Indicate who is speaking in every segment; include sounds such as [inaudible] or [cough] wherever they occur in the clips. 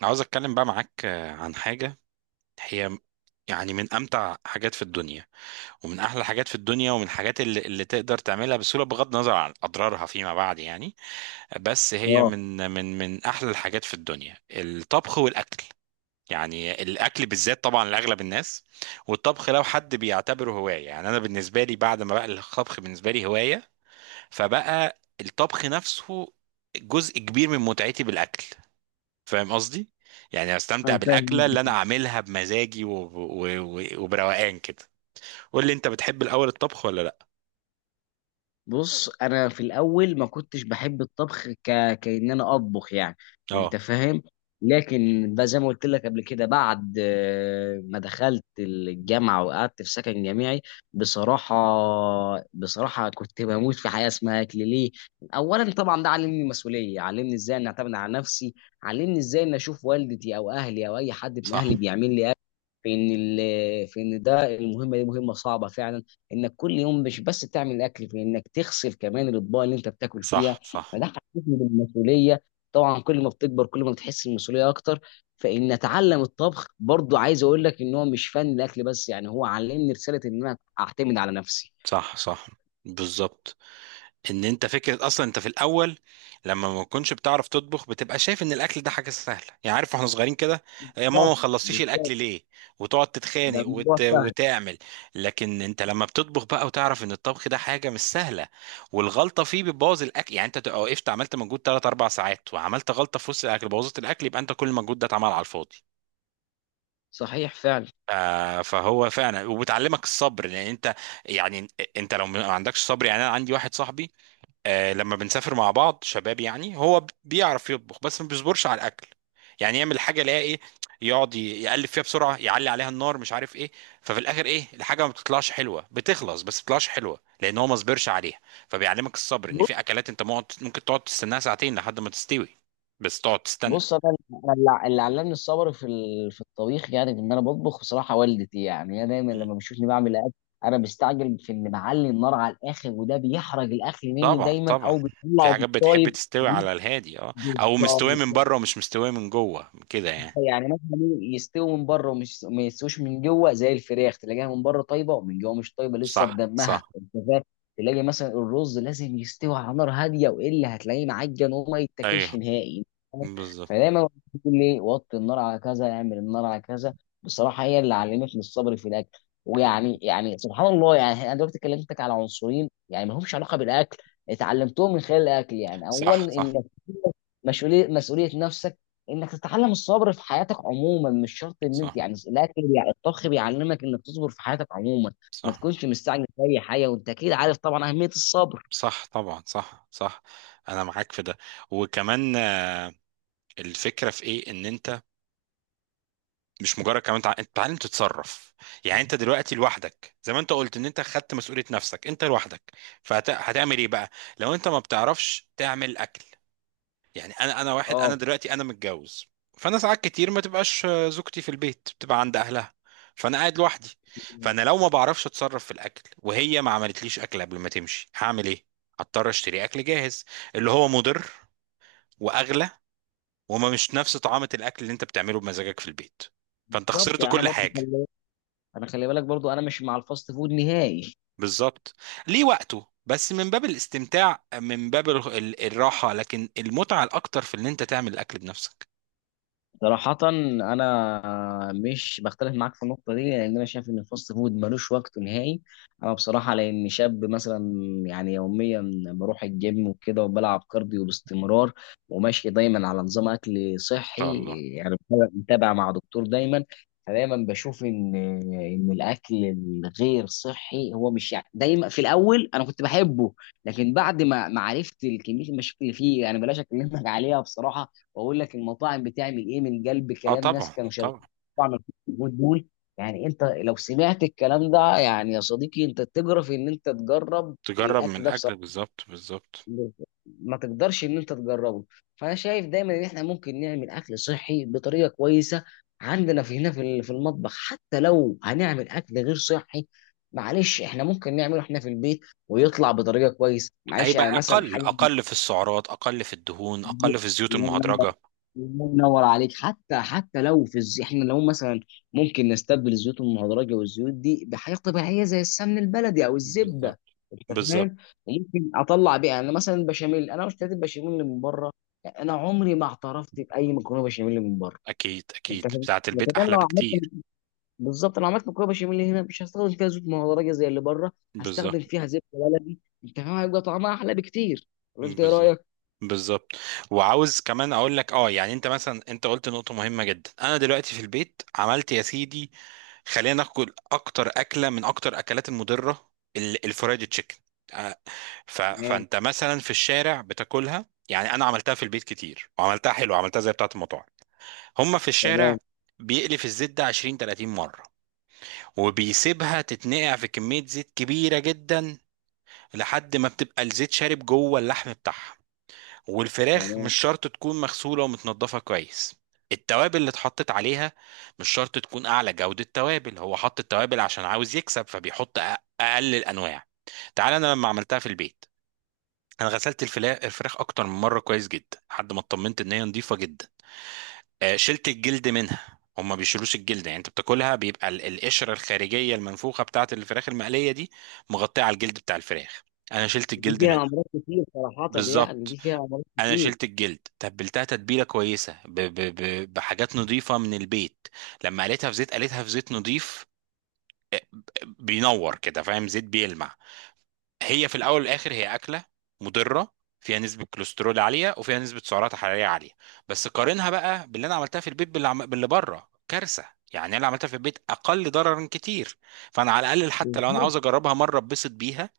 Speaker 1: أنا عاوز اتكلم بقى معاك عن حاجة. هي يعني من امتع حاجات في الدنيا، ومن احلى حاجات في الدنيا، ومن الحاجات اللي تقدر تعملها بسهولة بغض النظر عن اضرارها فيما بعد يعني. بس هي
Speaker 2: اه،
Speaker 1: من احلى الحاجات في الدنيا، الطبخ والاكل. يعني الاكل بالذات طبعا لاغلب الناس، والطبخ لو حد بيعتبره هواية. يعني انا بالنسبة لي، بعد ما بقى الطبخ بالنسبة لي هواية، فبقى الطبخ نفسه جزء كبير من متعتي بالاكل. فاهم قصدي؟ يعني استمتع
Speaker 2: انا
Speaker 1: بالاكله
Speaker 2: فاهم.
Speaker 1: اللي انا اعملها بمزاجي وبروقان كده. قول لي انت، بتحب الاول الطبخ ولا لا؟
Speaker 2: بص، انا في الاول ما كنتش بحب الطبخ كأن انا اطبخ، يعني
Speaker 1: اه.
Speaker 2: انت فاهم. لكن بقى زي ما قلت لك قبل كده بعد ما دخلت الجامعه وقعدت في سكن جامعي. بصراحه بصراحه كنت بموت في حياه اسمها اكل ليه. اولا طبعا ده علمني المسؤوليه، علمني ازاي ان اعتمد على نفسي، علمني ازاي ان اشوف والدتي او اهلي او اي حد من
Speaker 1: صح.
Speaker 2: اهلي بيعمل لي، في ان ده المهمه دي مهمه صعبه فعلا، انك كل يوم مش بس تعمل الاكل في انك تغسل كمان الاطباق اللي انت بتاكل فيها.
Speaker 1: صح. صح.
Speaker 2: فده حسسني بالمسؤوليه. طبعا كل ما بتكبر كل ما بتحس المسؤوليه اكتر. فان اتعلم الطبخ برضو عايز اقول لك ان هو مش فن الاكل بس، يعني هو علمني رساله ان انا اعتمد على نفسي.
Speaker 1: صح. صح. بالظبط، ان انت فكره اصلا انت في الاول لما ما تكونش بتعرف تطبخ بتبقى شايف ان الاكل ده حاجه سهله. يعني عارف واحنا صغيرين كده: يا ماما ما
Speaker 2: بالظبط.
Speaker 1: خلصتيش
Speaker 2: بالظبط.
Speaker 1: الاكل ليه؟ وتقعد
Speaker 2: ده
Speaker 1: تتخانق
Speaker 2: الموضوع فعلا.
Speaker 1: وتعمل. لكن انت لما بتطبخ بقى وتعرف ان الطبخ ده حاجه مش سهله والغلطه فيه بتبوظ الاكل، يعني انت تبقى وقفت عملت مجهود 3 4 ساعات وعملت غلطه في وسط الاكل بوظت الاكل، يبقى انت كل المجهود ده اتعمل على الفاضي.
Speaker 2: صحيح فعلا.
Speaker 1: فهو فعلا وبتعلمك الصبر، لان انت يعني انت لو ما عندكش صبر. يعني انا عندي واحد صاحبي، لما بنسافر مع بعض شباب، يعني هو بيعرف يطبخ بس ما بيصبرش على الاكل. يعني يعمل حاجه الاقي ايه، يقعد يقلب فيها بسرعه، يعلي عليها النار، مش عارف ايه. ففي الاخر ايه، الحاجه ما بتطلعش حلوه، بتخلص بس ما بتطلعش حلوه، لان هو ما صبرش عليها. فبيعلمك الصبر ان في اكلات انت ممكن تقعد تستناها ساعتين لحد ما تستوي، بس تقعد تستنى.
Speaker 2: بص، أنا اللي علمني الصبر في الطبيخ، يعني ان انا بطبخ بصراحه، والدتي يعني هي دايما
Speaker 1: مم.
Speaker 2: لما بتشوفني بعمل اكل، انا بستعجل في ان بعلي النار على الاخر وده بيحرق الاكل مني
Speaker 1: طبعا
Speaker 2: دايما
Speaker 1: طبعا،
Speaker 2: او
Speaker 1: في
Speaker 2: بيطلعه
Speaker 1: حاجات بتحب
Speaker 2: بالطايب.
Speaker 1: تستوي على الهادي، اه، او مستويه من
Speaker 2: بالظبط.
Speaker 1: بره ومش مستويه من جوه كده يعني.
Speaker 2: يعني مثلا يستووا من بره ومش ما يستووش من جوه، زي الفراخ تلاقيها من بره طيبه ومن جوه مش طيبه لسه
Speaker 1: صح
Speaker 2: بدمها،
Speaker 1: صح.
Speaker 2: انت فاهم؟ تلاقي مثلا الرز لازم يستوي على نار هاديه والا هتلاقيه معجن وما يتاكلش
Speaker 1: ايوه
Speaker 2: نهائي. أنت فاهم؟
Speaker 1: بالظبط.
Speaker 2: فدايما بقول لي وطي النار على كذا، اعمل النار على كذا. بصراحه هي اللي علمتني الصبر في الاكل. ويعني يعني سبحان الله، يعني انا دلوقتي كلمتك على عنصرين يعني ما همش علاقه بالاكل، اتعلمتهم من خلال الاكل. يعني
Speaker 1: صح
Speaker 2: اولا
Speaker 1: صح.
Speaker 2: انك مسؤوليه نفسك، انك تتعلم الصبر في حياتك عموما، مش شرط ان
Speaker 1: صح.
Speaker 2: انت يعني الاكل، يعني الطبخ بيعلمك انك تصبر في حياتك عموما، ما
Speaker 1: صح
Speaker 2: تكونش مستعجل في اي حاجه. وانت اكيد عارف طبعا اهميه الصبر.
Speaker 1: صح طبعا. صح صح. انا معاك في ده. وكمان الفكره في ايه، ان انت مش مجرد كمان انت تتعلم تتصرف. يعني انت دلوقتي لوحدك، زي ما انت قلت ان انت خدت مسؤوليه نفسك انت لوحدك، فهتعمل ايه بقى لو انت ما بتعرفش تعمل اكل؟ يعني انا، انا واحد
Speaker 2: اه،
Speaker 1: انا دلوقتي انا متجوز، فانا ساعات كتير ما تبقاش زوجتي في البيت، بتبقى عند اهلها فانا قاعد لوحدي. فانا لو ما بعرفش اتصرف في الاكل وهي ما عملتليش اكل قبل ما تمشي، هعمل ايه؟ هضطر اشتري اكل جاهز، اللي هو مضر واغلى وما مش نفس طعامة الاكل اللي انت بتعمله بمزاجك في البيت. فانت
Speaker 2: بالظبط.
Speaker 1: خسرت
Speaker 2: يعني انا
Speaker 1: كل
Speaker 2: برضو
Speaker 1: حاجة.
Speaker 2: انا خلي بالك برضو انا مش مع الفاست فود نهائي.
Speaker 1: بالظبط. ليه وقته بس من باب الاستمتاع، من باب الراحة، لكن المتعة الاكتر في ان انت تعمل الاكل بنفسك.
Speaker 2: صراحة أنا مش بختلف معاك في النقطة دي، لأن أنا شايف إن الفاست فود ملوش وقت نهائي، أنا بصراحة لأن شاب مثلا يعني يوميا بروح الجيم وكده وبلعب كارديو باستمرار، وماشي دايما على نظام أكل
Speaker 1: ان شاء
Speaker 2: صحي،
Speaker 1: الله.
Speaker 2: يعني متابع مع دكتور دايما. فدايما بشوف إن الأكل الغير صحي هو مش يعني دايما، في الأول أنا كنت بحبه، لكن بعد ما عرفت كمية المشاكل اللي فيه، يعني بلاش أكلمك عليها بصراحة، واقول لك المطاعم بتعمل ايه، من قلب
Speaker 1: اه
Speaker 2: كلام ناس
Speaker 1: طبعا
Speaker 2: كانوا شغالين
Speaker 1: طبعا.
Speaker 2: في مطاعم، الكومود دول. يعني انت لو سمعت الكلام ده يعني يا صديقي انت تجرف ان انت تجرب
Speaker 1: تجرب من
Speaker 2: الاكل ده
Speaker 1: الاكل
Speaker 2: بصراحه،
Speaker 1: بالظبط بالظبط.
Speaker 2: ما تقدرش ان انت تجربه. فانا شايف دايما ان احنا ممكن نعمل اكل صحي بطريقه كويسه عندنا في هنا في المطبخ، حتى لو هنعمل اكل غير صحي، معلش احنا ممكن نعمله احنا في البيت، ويطلع بطريقه كويسه، معلش، يعني
Speaker 1: هيبقى
Speaker 2: مثلا
Speaker 1: اقل،
Speaker 2: حاجه.
Speaker 1: اقل في السعرات، اقل في الدهون،
Speaker 2: الله
Speaker 1: اقل في الزيوت
Speaker 2: ينور،
Speaker 1: المهدرجه.
Speaker 2: الله ينور عليك. حتى لو احنا لو مثلا ممكن نستبدل الزيوت المهدرجه والزيوت دي بحاجه طبيعيه زي السمن البلدي او الزبده،
Speaker 1: بالظبط
Speaker 2: انت
Speaker 1: بالظبط.
Speaker 2: فاهم، وممكن اطلع بيها. انا مثلا البشاميل، انا اشتريت البشاميل اللي من بره. يعني انا عمري ما اعترفت باي مكرونه بشاميل من بره،
Speaker 1: اكيد
Speaker 2: انت
Speaker 1: اكيد،
Speaker 2: فاهم؟
Speaker 1: بتاعه البيت
Speaker 2: لكن انا لو
Speaker 1: احلى
Speaker 2: عملت،
Speaker 1: بكتير.
Speaker 2: بالظبط انا عملت مكرونه بشاميل هنا، مش هستخدم فيها زيوت مهدرجه زي اللي بره،
Speaker 1: بالظبط.
Speaker 2: هستخدم فيها زبده بلدي، انت فاهم هيبقى طعمها احلى بكتير؟ ولا انت ايه
Speaker 1: بالظبط.
Speaker 2: رايك؟
Speaker 1: بالظبط. وعاوز كمان اقول لك، اه يعني انت مثلا انت قلت نقطة مهمة جدا. انا دلوقتي في البيت عملت يا سيدي، خلينا ناكل اكتر اكلة من اكتر اكلات المضرة، الفرايد تشيكن. آه،
Speaker 2: تمام.
Speaker 1: فانت مثلا في الشارع بتاكلها، يعني انا عملتها في البيت كتير، وعملتها حلو، عملتها زي بتاعه المطاعم. هم في الشارع
Speaker 2: تمام.
Speaker 1: بيقلف الزيت ده 20 30 مره، وبيسيبها تتنقع في كميه زيت كبيره جدا لحد ما بتبقى الزيت شارب جوه اللحم بتاعها. والفراخ
Speaker 2: تمام.
Speaker 1: مش شرط تكون مغسوله ومتنضفه كويس. التوابل اللي اتحطت عليها مش شرط تكون اعلى جوده توابل، هو حط التوابل عشان عاوز يكسب فبيحط اقل الانواع. تعال انا لما عملتها في البيت، انا غسلت الفراخ اكتر من مره كويس جدا لحد ما اطمنت ان هي نظيفه جدا. شلت الجلد منها. هما ما بيشيلوش الجلد، يعني انت بتاكلها بيبقى القشره الخارجيه المنفوخه بتاعه الفراخ المقليه دي مغطيه على الجلد بتاع الفراخ. انا شلت
Speaker 2: دي
Speaker 1: الجلد
Speaker 2: فيها
Speaker 1: منها.
Speaker 2: امراض كتير صراحه، يعني
Speaker 1: بالظبط.
Speaker 2: دي فيها امراض
Speaker 1: انا
Speaker 2: كتير.
Speaker 1: شلت الجلد، تبلتها تتبيله كويسه ب بحاجات نظيفه من البيت. لما قليتها في زيت، قليتها في زيت نظيف. آه، ب- بينور كده، فاهم، زيت بيلمع. هي في الاول والاخر هي اكله مضره، فيها نسبه كوليسترول عاليه وفيها نسبه سعرات حراريه عاليه، بس قارنها بقى باللي انا عملتها في البيت باللي بره كارثه. يعني انا اللي عملتها في البيت اقل ضررا كتير، فانا على الاقل حتى لو انا
Speaker 2: بالظبط.
Speaker 1: عاوز اجربها مره اتبسط بيها،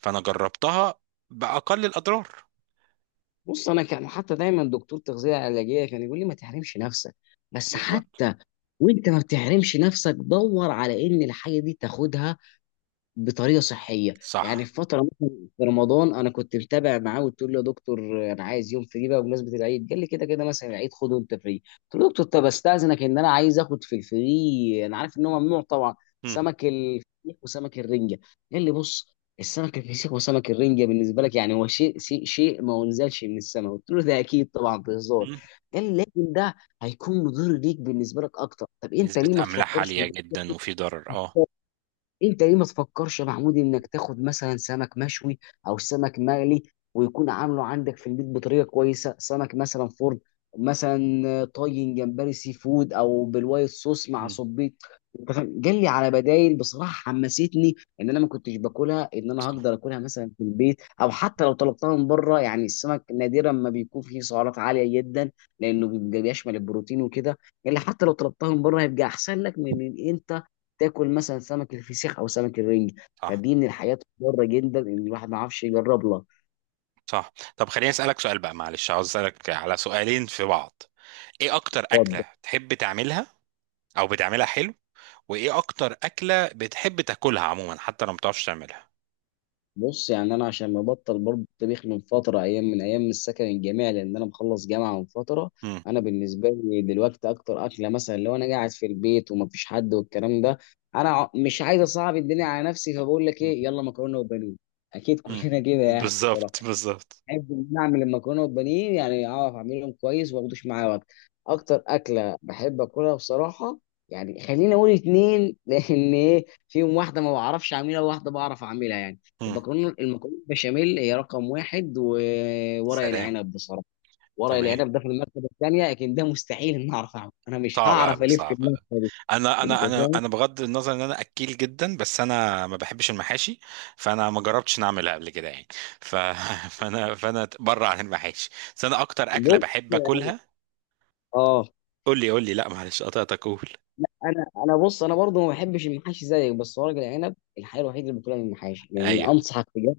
Speaker 1: فانا جربتها باقل الاضرار.
Speaker 2: بص، انا كان حتى دايما دكتور تغذيه علاجيه كان يقول لي ما تحرمش نفسك، بس
Speaker 1: بالظبط.
Speaker 2: حتى وانت ما بتحرمش نفسك دور على ان الحاجه دي تاخدها بطريقه صحيه. يعني
Speaker 1: صح.
Speaker 2: في فتره مثلا في رمضان انا كنت متابع معاه وقلت له يا دكتور انا عايز يوم فري بقى بمناسبه العيد، قال لي كده كده مثلا العيد خده انت فري. قلت له دكتور، طب استاذنك ان انا عايز اخد في الفري، انا عارف ان هو ممنوع طبعا،
Speaker 1: مم.
Speaker 2: سمك الفسيخ وسمك الرنجه. قال لي بص، السمك الفسيخ وسمك الرنجه بالنسبه لك يعني هو شيء ما انزلش من السماء. قلت له ده اكيد طبعا بهزار.
Speaker 1: مم.
Speaker 2: قال لي لكن ده هيكون مضر ليك بالنسبه لك اكتر، طب انت
Speaker 1: نسبه
Speaker 2: ليه ما
Speaker 1: املاح
Speaker 2: تفكرش،
Speaker 1: عاليه جدا وفي ضرر اه.
Speaker 2: انت ليه ما تفكرش يا محمود انك تاخد مثلا سمك مشوي او سمك مقلي ويكون عامله عندك في البيت بطريقه كويسه، سمك مثلا فرن، مثلا طاجن جمبري سي فود او بالوايت صوص مع
Speaker 1: مم.
Speaker 2: صبيط، انت فاهم؟ قال لي على بدايل، بصراحه حمستني ان انا ما كنتش باكلها ان انا
Speaker 1: صح.
Speaker 2: هقدر اكلها مثلا في البيت، او حتى لو طلبتها من بره، يعني السمك نادرا ما بيكون فيه سعرات عاليه جدا لانه بيبقى بيشمل البروتين وكده. قال لي حتى لو طلبتها من بره هيبقى احسن لك من ان انت تاكل مثلا سمك الفسيخ او سمك الرنج.
Speaker 1: صح.
Speaker 2: فدي من الحاجات المضره جدا ان الواحد ما عرفش يجرب لها.
Speaker 1: صح. طب خليني اسالك سؤال بقى، معلش عاوز اسالك على سؤالين في بعض: ايه اكتر
Speaker 2: طب
Speaker 1: اكلة تحب تعملها او بتعملها حلو، وايه اكتر اكلة بتحب تاكلها عموما حتى لو ما بتعرفش تعملها؟
Speaker 2: بص، يعني انا عشان مبطل برضه الطبيخ من فتره، ايام من ايام السكن الجامعي لان انا مخلص جامعه من فتره.
Speaker 1: امم.
Speaker 2: انا بالنسبه لي دلوقتي اكتر اكله مثلا لو انا قاعد في البيت ومفيش حد والكلام ده، انا مش عايز اصعب الدنيا على نفسي، فبقول لك ايه، يلا مكرونه وبانيه. اكيد
Speaker 1: امم.
Speaker 2: كلنا كده يعني.
Speaker 1: بالظبط بالظبط.
Speaker 2: بحب ان انا اعمل المكرونه والبانيه، يعني اعرف اعملهم كويس وما اخدوش معايا وقت. اكتر اكله بحب اكلها بصراحه، يعني خليني اقول اتنين [laughs] لان ايه فيهم واحده ما بعرفش اعملها وواحده بعرف اعملها يعني.
Speaker 1: امم.
Speaker 2: المكرونه البشاميل هي رقم واحد، وورق
Speaker 1: سلام.
Speaker 2: العنب بصراحه. ورق
Speaker 1: تمام.
Speaker 2: العنب ده في المرتبه الثانيه لكن ده مستحيل ان اعرف اعمله، انا مش
Speaker 1: صعبة
Speaker 2: هعرف
Speaker 1: أوي،
Speaker 2: الف في
Speaker 1: صعبة أوي.
Speaker 2: المرتبه دي،
Speaker 1: أنا
Speaker 2: انت
Speaker 1: أنا أنا
Speaker 2: فاهم؟
Speaker 1: أنا بغض النظر إن أنا أكيل جدا، بس أنا ما بحبش المحاشي، فأنا ما جربتش إن أعملها قبل كده يعني. ف... [laughs] فأنا بره عن المحاشي. بس أنا أكتر أكلة
Speaker 2: بص.
Speaker 1: بحب أكلها،
Speaker 2: اه،
Speaker 1: قول لي قول لي، لا معلش قطعتك، قول.
Speaker 2: انا بص انا برضو ما بحبش المحاشي زيك، بس ورق العنب الحاجه الوحيده اللي باكلها من المحاشي، لاني
Speaker 1: أيوه
Speaker 2: انصحك بجد،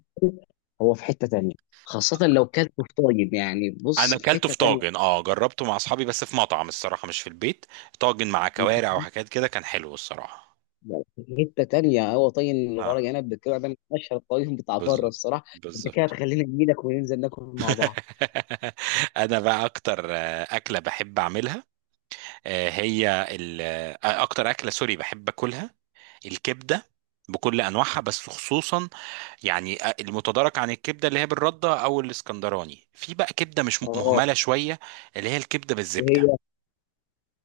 Speaker 2: هو في حتة تانية، خاصة لو كلته في طاجن، يعني
Speaker 1: انا
Speaker 2: بص في
Speaker 1: اكلته
Speaker 2: حتة
Speaker 1: في
Speaker 2: تانية،
Speaker 1: طاجن، اه جربته مع اصحابي بس في مطعم الصراحه، مش في البيت. طاجن مع كوارع
Speaker 2: انت
Speaker 1: وحاجات كده، كان حلو الصراحه.
Speaker 2: في حتة تانية، هو طاجن الورق
Speaker 1: اه.
Speaker 2: عنب بالكوع ده من اشهر الطاجن بتاع بره
Speaker 1: بالظبط
Speaker 2: الصراحة. انت كده
Speaker 1: بالظبط.
Speaker 2: هتخلينا اجي لك وننزل ناكل مع
Speaker 1: [laughs]
Speaker 2: بعض.
Speaker 1: انا بقى اكتر اكله بحب اعملها، هي اكتر اكله سوري بحب اكلها، الكبده، بكل انواعها، بس خصوصا يعني المتدارك عن الكبده اللي هي بالرده او الاسكندراني، في بقى كبده مش
Speaker 2: اه،
Speaker 1: مهمله شويه، اللي هي الكبده بالزبده.
Speaker 2: وهي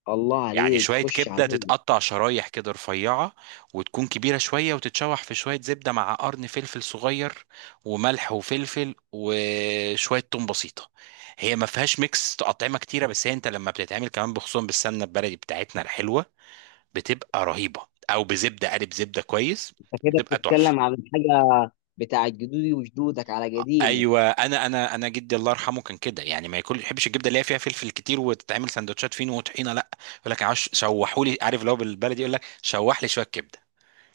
Speaker 2: الله
Speaker 1: يعني
Speaker 2: عليك،
Speaker 1: شوية
Speaker 2: خش
Speaker 1: كبدة
Speaker 2: عليا.
Speaker 1: تتقطع شرايح كده رفيعة، وتكون كبيرة شوية، وتتشوح في شوية زبدة مع قرن فلفل صغير وملح وفلفل وشوية توم بسيطة. هي ما فيهاش ميكس أطعمة كتيرة، بس هي أنت لما بتتعمل كمان بخصوصا بالسمنة البلدي بتاعتنا الحلوة بتبقى رهيبة، أو بزبدة قالب زبدة كويس،
Speaker 2: انت كده
Speaker 1: بتبقى تحفة.
Speaker 2: بتتكلم عن حاجة بتاعت جدودي وجدودك على قديمه.
Speaker 1: ايوه انا انا جدي الله يرحمه كان كده، يعني ما ياكل يحبش الجبنه اللي هي فيها فلفل كتير وتتعمل سندوتشات فين وطحينه، لا، يقول لك عاوز شوحوا لي، عارف لو بالبلدي يقول لك شوح لي شويه كبده.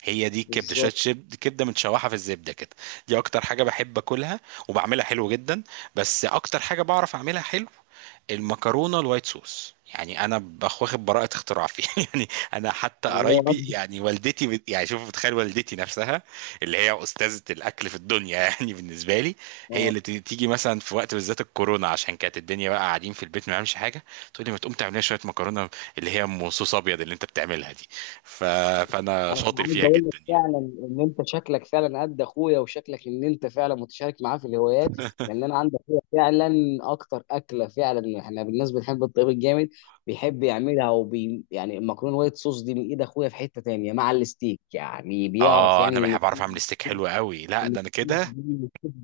Speaker 1: هي دي الكبده، شويه
Speaker 2: بالظبط.
Speaker 1: كبده متشوحه في الزبده كده. دي اكتر حاجه بحب اكلها وبعملها حلو جدا. بس اكتر حاجه بعرف اعملها حلو، المكرونه الوايت صوص. يعني انا واخد براءه اختراع فيه [laughs] يعني. انا حتى
Speaker 2: الله
Speaker 1: قرايبي
Speaker 2: اكبر.
Speaker 1: يعني والدتي يعني شوف، بتخيل والدتي نفسها اللي هي استاذه الاكل في الدنيا [laughs] يعني بالنسبه لي، هي
Speaker 2: اه،
Speaker 1: اللي تيجي مثلا في وقت بالذات الكورونا عشان كانت الدنيا بقى قاعدين في البيت ما بنعملش حاجه، تقول لي ما تقوم تعمل لنا شويه مكرونه اللي هي ام صوص ابيض اللي انت بتعملها دي. ف... فانا
Speaker 2: انا
Speaker 1: شاطر
Speaker 2: عايز
Speaker 1: فيها
Speaker 2: اقول لك
Speaker 1: جدا يعني.
Speaker 2: فعلا ان انت شكلك فعلا قد اخويا وشكلك ان انت فعلا متشارك معاه في الهوايات، لان انا عندي اخويا فعلا. اكتر اكله فعلا احنا بالناس بنحب الطيب الجامد بيحب يعملها، يعني المكرونه وايت صوص دي من ايد اخويا، في حته تانية مع الستيك، يعني بيعرف
Speaker 1: اه
Speaker 2: يعمل
Speaker 1: انا بحب اعرف اعمل
Speaker 2: الاثنين.
Speaker 1: ستيك حلو قوي، لا ده انا كده.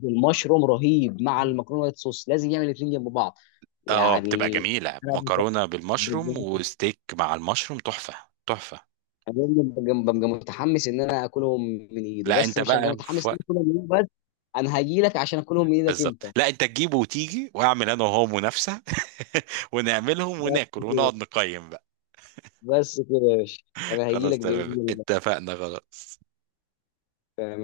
Speaker 2: المشروم رهيب مع المكرونه وايت صوص، لازم يعمل الاثنين جنب بعض.
Speaker 1: اه بتبقى
Speaker 2: يعني
Speaker 1: جميلة مكرونة بالمشروم
Speaker 2: انا
Speaker 1: وستيك مع المشروم تحفة. تحفة.
Speaker 2: انا ببقى متحمس ان انا اكلهم من ايده
Speaker 1: لا
Speaker 2: بس،
Speaker 1: انت
Speaker 2: مش هبقى
Speaker 1: بقى في
Speaker 2: متحمس ان
Speaker 1: وقت.
Speaker 2: انا اكلهم من ايده بس، انا هاجي لك عشان اكلهم من ايدك
Speaker 1: بالظبط،
Speaker 2: انت.
Speaker 1: لا انت تجيبه وتيجي واعمل انا وهو منافسة [laughs] ونعملهم
Speaker 2: بس
Speaker 1: وناكل
Speaker 2: كده،
Speaker 1: ونقعد نقيم بقى.
Speaker 2: بس كده يا باشا، انا هاجي
Speaker 1: خلاص
Speaker 2: لك
Speaker 1: تمام
Speaker 2: باذن
Speaker 1: اتفقنا، خلاص.
Speaker 2: الله.